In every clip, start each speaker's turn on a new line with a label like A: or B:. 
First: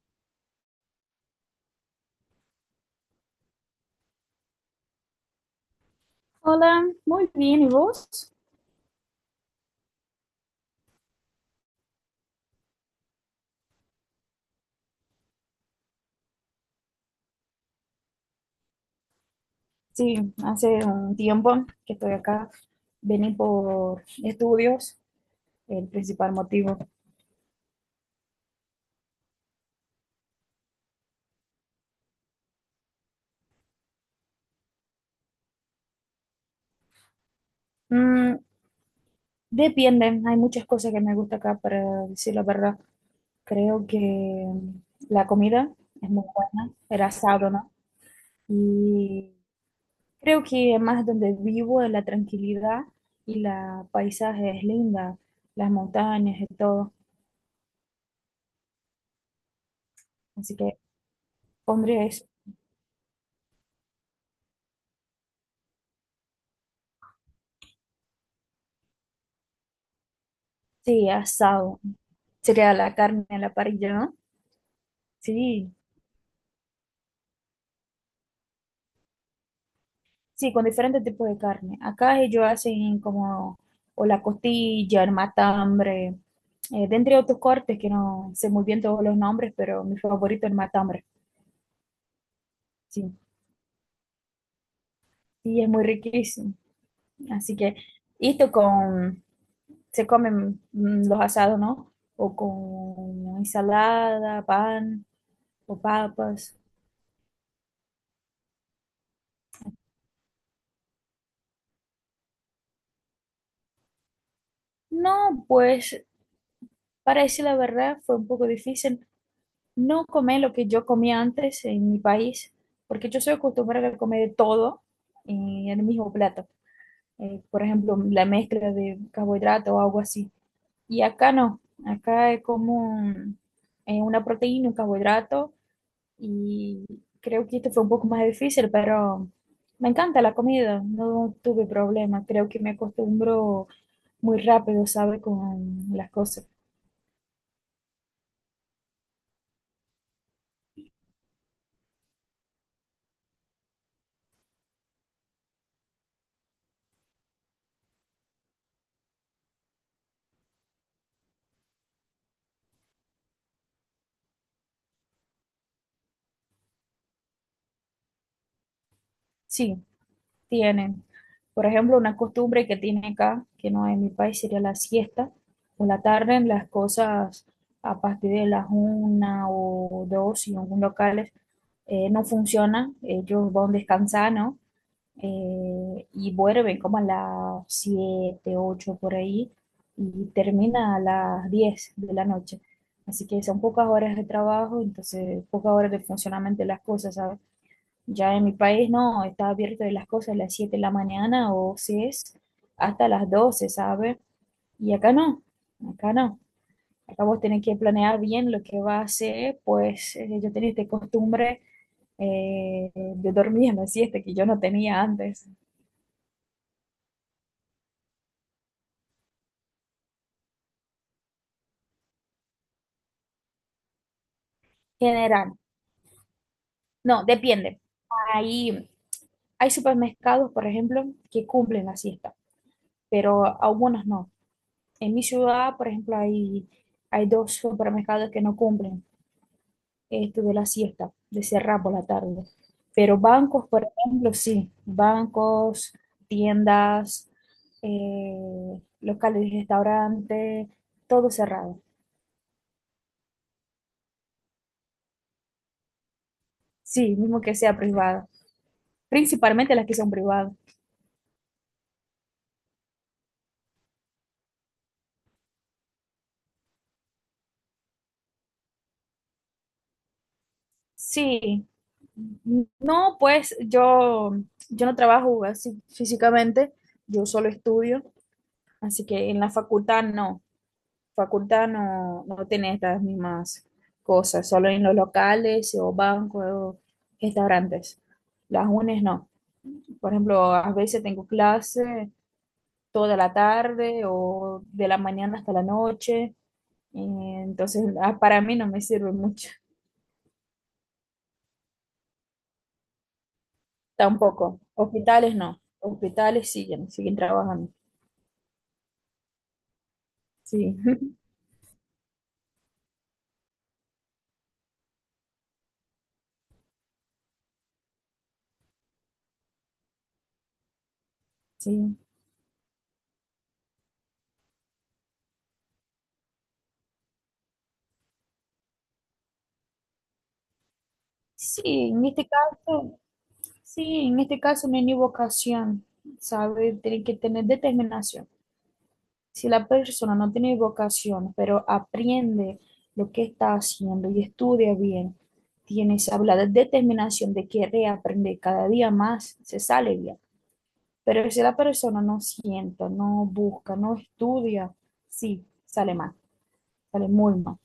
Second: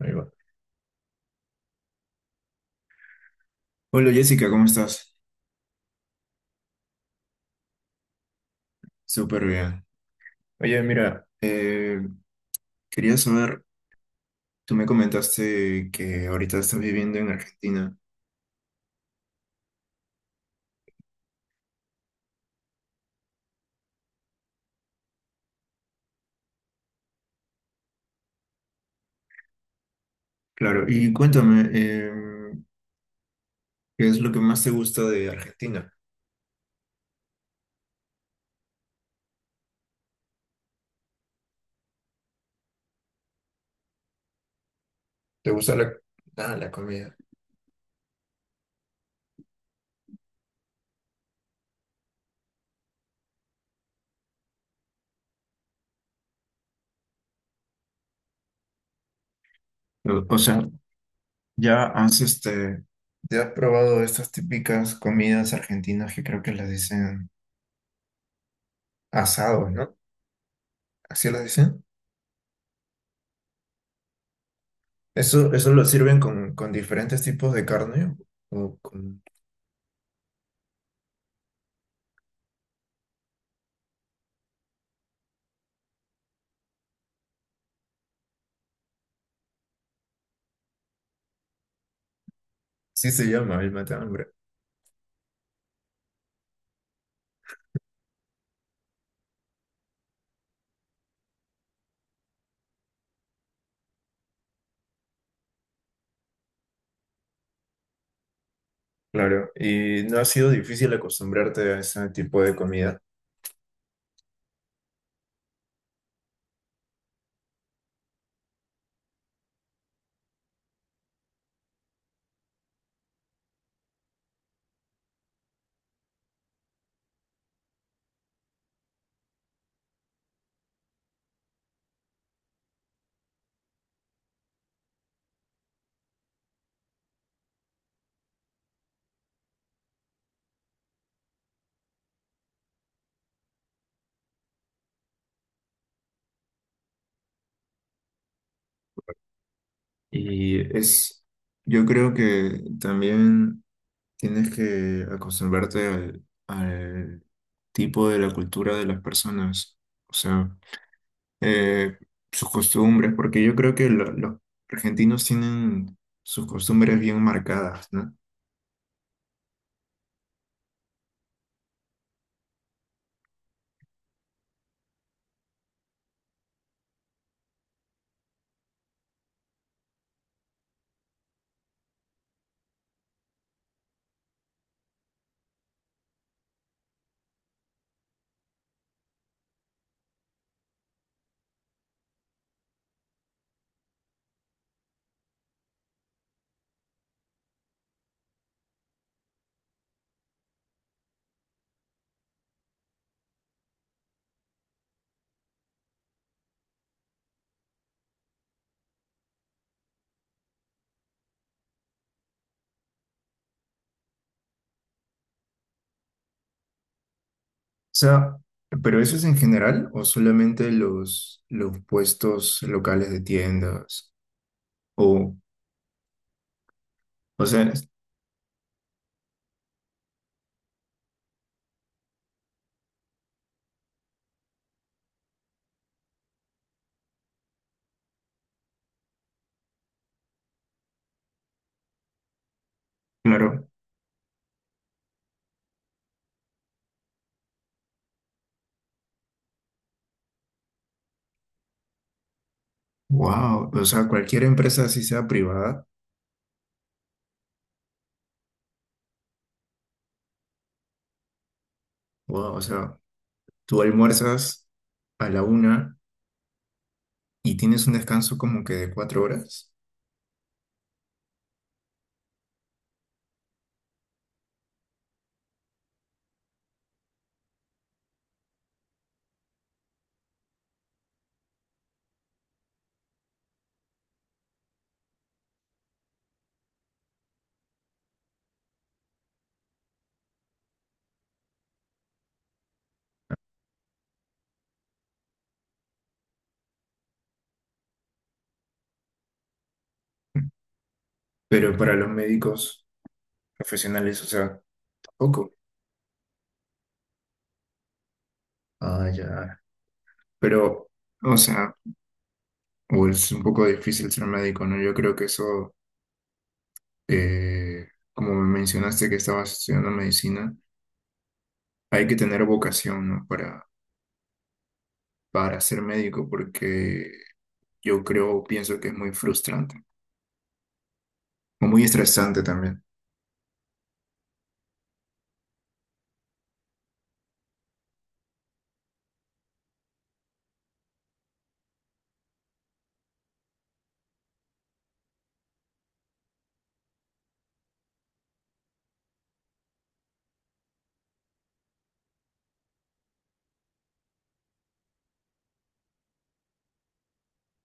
A: Ahí va. Hola Jessica, ¿cómo estás?
B: Hola, muy bien, ¿y vos?
A: Súper bien. Oye, mira, quería saber, tú me comentaste que ahorita estás viviendo en Argentina.
B: Sí, hace un tiempo que estoy acá. Vení por estudios, el principal motivo.
A: Claro, y cuéntame, ¿qué es lo que más te gusta de Argentina?
B: Mm, depende, hay muchas cosas que me gusta acá, para decir la verdad. Creo que la
A: ¿Te
B: comida
A: gusta la,
B: es muy
A: ah, la
B: buena, el
A: comida?
B: asado, ¿no? Y creo que más donde vivo, la tranquilidad y la paisaje es linda, las montañas y todo.
A: O
B: Así
A: sea,
B: que
A: ¿ya
B: pondría
A: has
B: eso.
A: este, ya has probado estas típicas comidas argentinas que creo que las dicen asados, ¿no?
B: Sí,
A: ¿Así las
B: asado.
A: dicen?
B: Sería la carne a la parrilla, ¿no?
A: ¿Eso
B: Sí,
A: lo sirven con diferentes tipos de carne? o con...
B: sí, con diferentes tipos de carne. Acá ellos hacen como o la costilla, el matambre, de entre otros cortes que no sé muy bien todos los nombres, pero mi favorito es el matambre,
A: Sí,
B: sí.
A: se llama el mate hambre.
B: Y es muy riquísimo. Así que esto con, se comen los asados, ¿no? O con ensalada, pan o papas.
A: Claro, y no ha sido difícil acostumbrarte a ese tipo de comida.
B: No, pues para decir la verdad fue un poco difícil no comer lo que yo comía antes en mi país, porque yo soy acostumbrada a comer de todo en el mismo plato. Por ejemplo, la mezcla de carbohidrato o algo así. Y acá no, acá es como un- una proteína, un carbohidrato, y creo que esto fue un poco más difícil, pero me encanta la comida, no tuve problema, creo que me acostumbro muy rápido, ¿sabe? Con las cosas.
A: Y es, yo creo que también tienes que acostumbrarte al tipo de la cultura de las personas, o sea, eh, sus costumbres, porque yo creo que los argentinos tienen sus costumbres bien marcadas, ¿no? O
B: Sí, tienen. Por ejemplo, una costumbre que tiene acá, que no en mi país, sería la siesta. Por la tarde, las cosas a partir de las una o dos y en algunos locales no funcionan. Ellos van descansando, ¿no? Y vuelven como a las 7, 8 por ahí y termina a las 10 de la noche. Así que son pocas horas de trabajo, entonces pocas horas de funcionamiento de las cosas, ¿sabes? Ya en mi país no, está abierto de las cosas a las 7 de la mañana o si es hasta las 12, ¿sabe? Y acá no, acá no. Acá vos tenés que planear bien lo que vas a hacer, pues yo tenía esta costumbre de dormir en la siesta que yo no tenía antes.
A: sea, pero eso es en general o solamente los puestos locales de tiendas. O,
B: General, no,
A: o sea,
B: depende. Hay, hay supermercados, por ejemplo, que cumplen la siesta, pero algunos no. En mi ciudad, por ejemplo, hay dos supermercados que no cumplen. Este, de la siesta, de cerrar por la tarde. Pero
A: claro,
B: bancos, por ejemplo, sí, bancos, tiendas, locales de restaurante, todo cerrado.
A: wow, o sea, cualquier empresa, así sea privada,
B: Sí, mismo que sea privado. Principalmente las que son privadas.
A: wow, o sea, tú almuerzas a la 1 y tienes un descanso como que de 4 horas,
B: Sí, no, pues yo no trabajo así físicamente, yo solo estudio, así que en la facultad no. Facultad no, no tiene estas mismas cosas, solo en los locales o bancos o restaurantes. Las UNES no. Por ejemplo, a veces tengo clase toda la tarde o de la mañana hasta la noche, y entonces para mí no me sirve mucho
A: pero para los médicos profesionales, o
B: tampoco.
A: sea,
B: Hospitales
A: poco.
B: no, hospitales siguen trabajando.
A: Ah, ya.
B: Sí,
A: Pero, o sea, o es un poco difícil ser médico, ¿no? Yo creo que eso, como me mencionaste que estabas estudiando medicina,
B: sí.
A: hay que tener vocación, ¿no? Para ser médico, porque yo creo, pienso que es muy frustrante,
B: Sí,
A: o muy
B: en este
A: estresante también.
B: caso, sí, en este caso no hay ni vocación, ¿sabes? Tiene que tener determinación. Si la persona no tiene vocación, pero aprende lo que está haciendo y estudia bien, tiene esa la determinación de querer aprender cada día más, se sale bien. Pero si la persona no sienta, no busca, no estudia, sí, sale mal, sale muy mal.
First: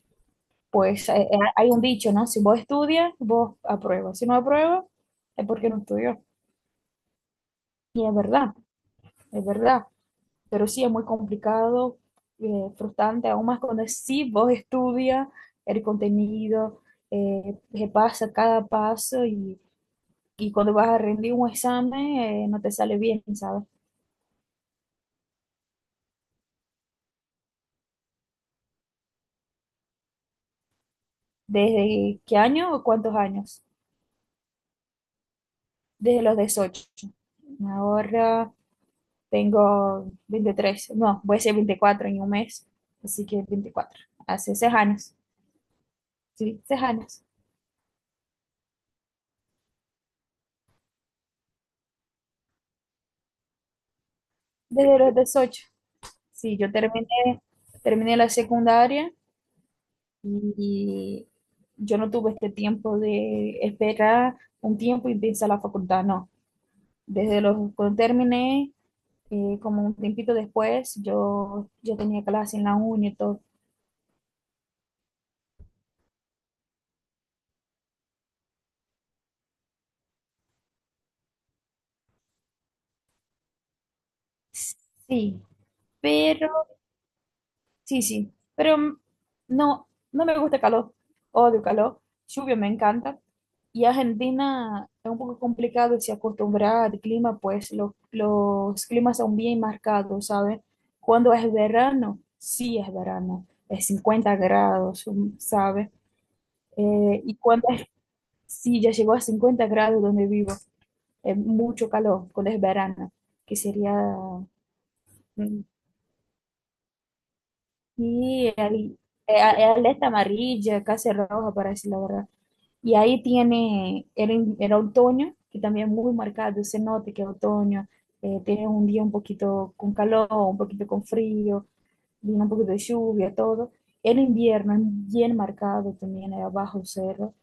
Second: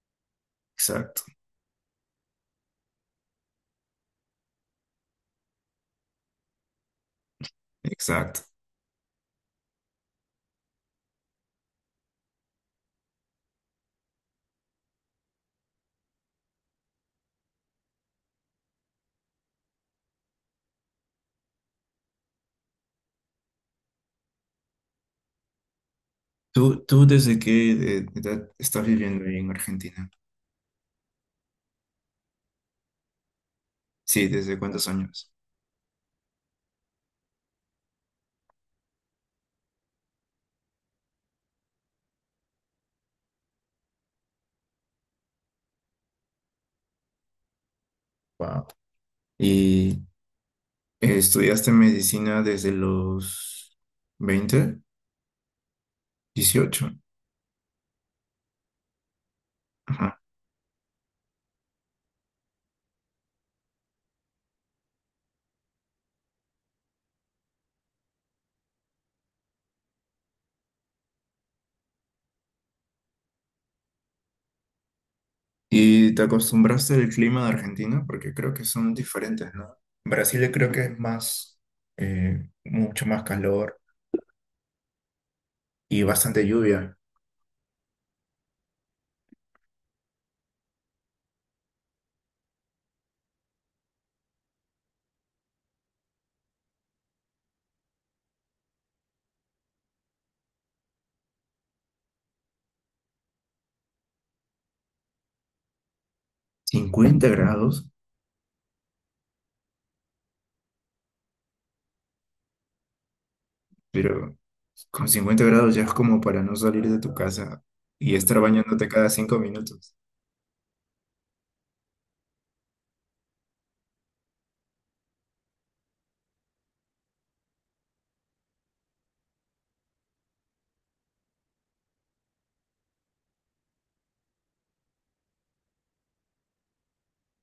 B: Pues
A: Exacto,
B: hay un dicho, ¿no? Si vos estudias, vos apruebas. Si no apruebas, es porque no estudió. Y es
A: exacto.
B: verdad, es verdad. Pero sí es muy complicado, frustrante, aún más cuando sí vos estudias el contenido, repasa cada paso y cuando vas a rendir un examen no te sale bien, ¿sabes?
A: ¿Tú desde qué edad estás viviendo ahí en Argentina?
B: ¿Desde qué año o cuántos años?
A: Sí, ¿desde cuántos años?
B: Desde los 18. Ahora tengo 23 no, voy a ser 24 en un mes, así que 24 hace 6 años, sí, 6 años,
A: Wow. ¿Y estudiaste medicina desde los 20,
B: desde los 18. Sí, yo
A: 18?
B: terminé, la secundaria.
A: Ajá.
B: Y yo no tuve este tiempo de esperar un tiempo y empezar la facultad, no. Cuando terminé, como un tiempito después, yo tenía clase en la uni y todo.
A: ¿Y te acostumbraste al clima de Argentina? Porque creo que son diferentes, ¿no? Brasil creo que es más, mucho más calor
B: Sí,
A: y bastante
B: pero,
A: lluvia.
B: sí, pero no, no me gusta el calor, odio el calor, lluvia me encanta. Y Argentina es un poco complicado de se acostumbrar al clima, pues los climas son bien marcados, ¿sabes? Cuando es verano, sí es verano, es 50 grados, ¿sabes?
A: cincuenta
B: Y cuando es,
A: grados,
B: sí, ya llegó a 50 grados donde vivo, es mucho calor, cuando es verano, que sería,
A: Pero con cincuenta
B: mm,
A: grados ya es como para no salir de tu casa y estar
B: y al-
A: bañándote cada cinco minutos.
B: alerta amarilla, casi roja, parece la verdad. Y ahí tiene, era otoño, que también muy marcado, se nota que es otoño, tiene un día un poquito con calor, un poquito con frío, viene un poquito de lluvia, todo. El invierno es bien marcado también, era bajo cero.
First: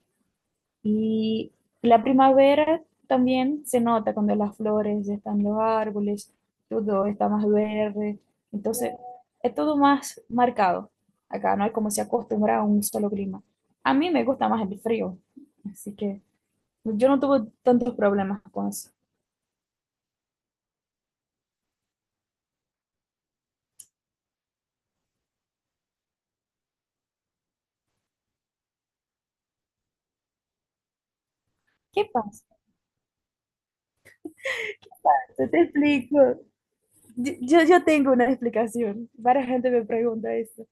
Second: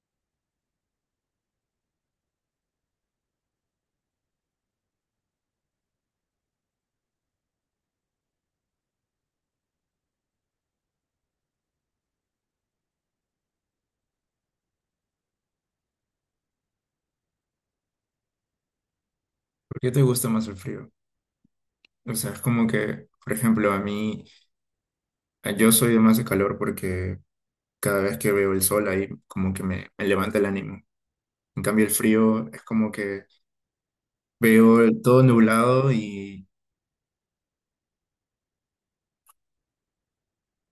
B: Y la primavera también se nota cuando las flores están en los árboles, todo está más verde, entonces es todo más marcado. Acá no hay como se acostumbra a un solo clima. A mí me gusta más el frío, así que yo no tuve tantos problemas con eso.
A: ¿Por qué te gusta más el frío? O sea, es como que, por ejemplo, a mí, a- yo soy de más de calor porque cada vez que veo el sol ahí como que me levanta el ánimo. En cambio, el
B: ¿Qué pasa?
A: frío es como que veo todo
B: Te
A: nublado
B: explico.
A: y...
B: Yo tengo una explicación. Varias gente me pregunta esto.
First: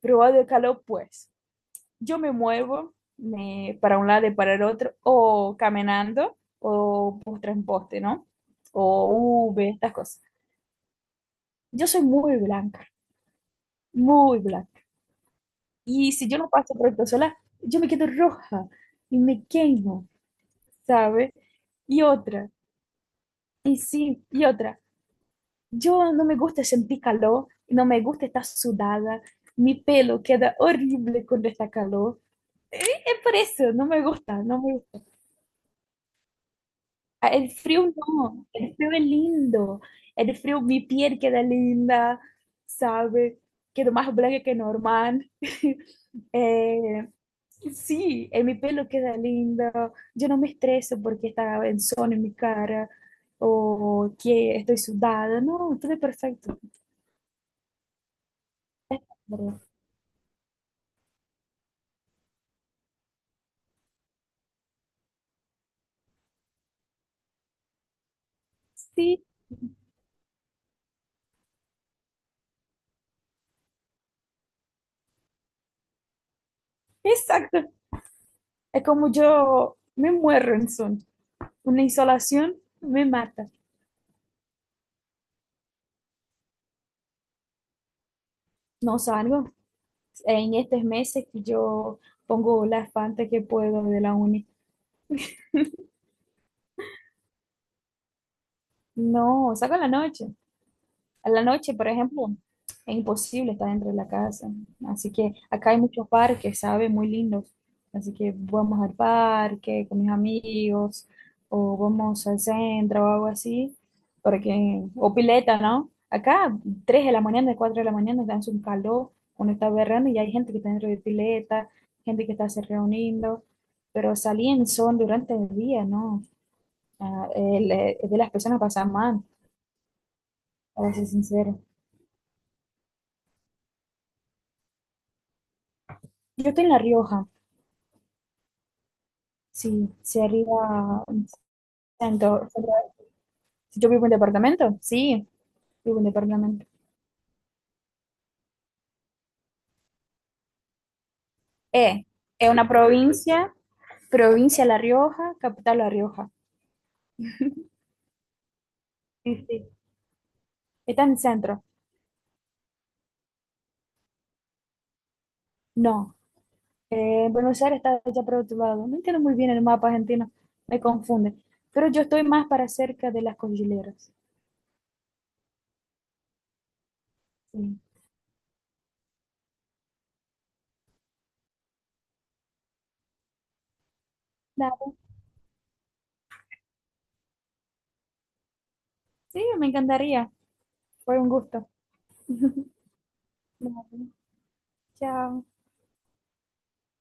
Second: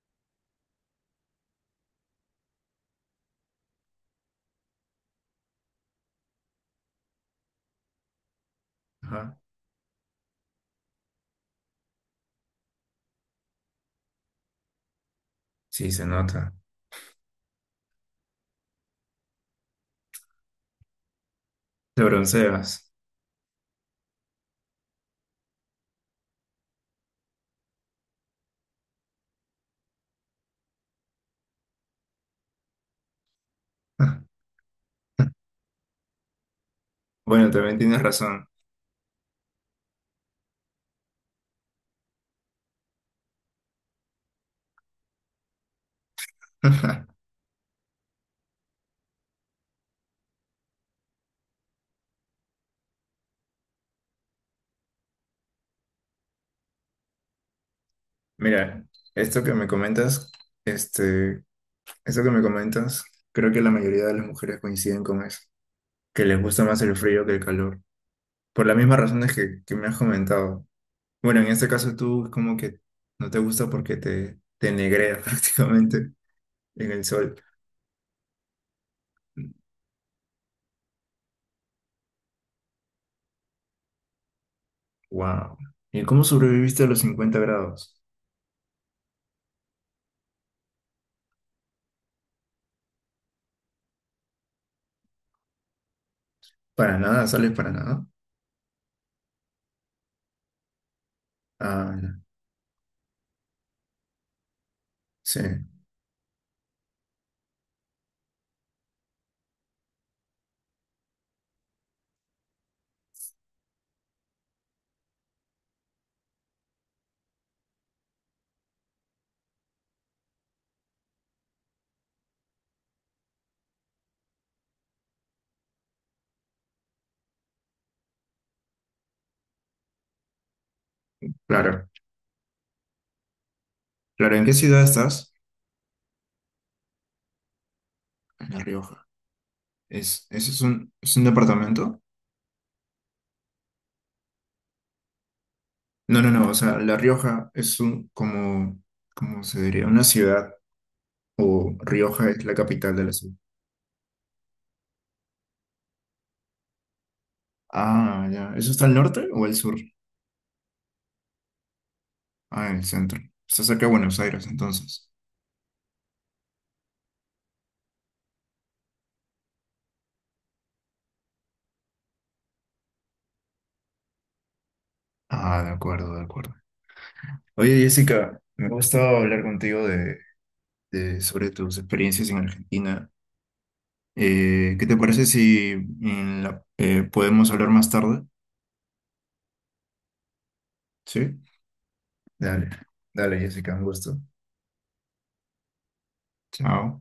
B: Probado de calor, pues. Yo me muevo para un lado y para el otro, o caminando, o postre en poste, ¿no?
A: Ajá,
B: O V, estas cosas. Yo soy muy blanca, muy blanca.
A: sí, se
B: Y si yo no
A: nota.
B: paso protector solar, yo me quedo roja y me quemo, ¿sabes? Y
A: Te
B: otra,
A: bronceas.
B: y sí, y otra. Yo no me gusta sentir calor, no me gusta estar sudada, mi pelo queda horrible cuando está calor. Eh, Es por eso, no me gusta, no me gusta. Ah,
A: Bueno,
B: el
A: también
B: frío
A: tienes
B: no,
A: razón.
B: el frío es lindo, el frío, mi piel queda linda, ¿sabe? Quedo más blanca que normal. Eh, sí, mi pelo queda lindo, yo no me estreso porque está en sol en mi cara o que estoy sudada, no, todo es perfecto.
A: Mira, esto que me comentas, este, eso que me comentas, creo que la mayoría de las mujeres coinciden con eso, que les gusta más el frío que el calor, por las mismas
B: Sí,
A: razones que me has comentado. Bueno, en este caso tú como que no te gusta porque te negrea prácticamente en el sol.
B: exacto. Es como yo me muero en son. Una insolación me mata.
A: Wow. ¿Y cómo sobreviviste a los 50 grados?
B: No salgo. En estos meses que yo pongo las fantas que puedo de la uni.
A: Para nada, sales para nada.
B: No, salgo en la noche. A la noche, por
A: Ah, no.
B: ejemplo, es imposible estar dentro de la casa. Así que
A: Sí,
B: acá hay muchos parques, ¿sabes? Muy lindos. Así que vamos al parque con mis amigos, o vamos al centro o algo así, porque, o pileta, ¿no? Acá, 3 de la mañana, 4 de la mañana, dan un calor, uno está berrando y hay gente que está dentro de pileta, gente que está se reuniendo, pero salir en sol durante el día, ¿no? Ah, el de las personas pasa mal, para ser sincero.
A: claro. Claro, ¿en qué ciudad estás?
B: Yo estoy en La Rioja.
A: En La Rioja.
B: Sí,
A: ¿Es,
B: sería
A: ese es un
B: un
A: departamento?
B: centro. Sería- yo vivo en departamento, sí, vivo en
A: No, no, no, o
B: departamento.
A: sea, La Rioja es un, como, ¿cómo se diría? Una ciudad, o
B: Eh,
A: Rioja es
B: es
A: la
B: una
A: capital de la ciudad.
B: provincia, provincia La Rioja, capital La Rioja.
A: Ah, ya, ¿eso está al norte o
B: Sí,
A: al
B: sí.
A: sur?
B: Está en el centro.
A: Ah, en el centro. Está cerca de Buenos Aires, entonces.
B: No, Buenos Aires está allá por otro lado. No entiendo muy bien el mapa argentino, me confunde. Pero yo estoy más para cerca de las cordilleras.
A: Ah, de acuerdo, de acuerdo. Oye,
B: Sí,
A: Jessica, me ha gustado hablar contigo sobre tus experiencias en Argentina. ¿Qué
B: dale.
A: te parece si podemos hablar más tarde?
B: Sí, me encantaría. Fue un
A: Sí.
B: gusto.
A: Dale, dale, Jessica, un
B: Nada,
A: gusto.
B: chao.
A: Chao.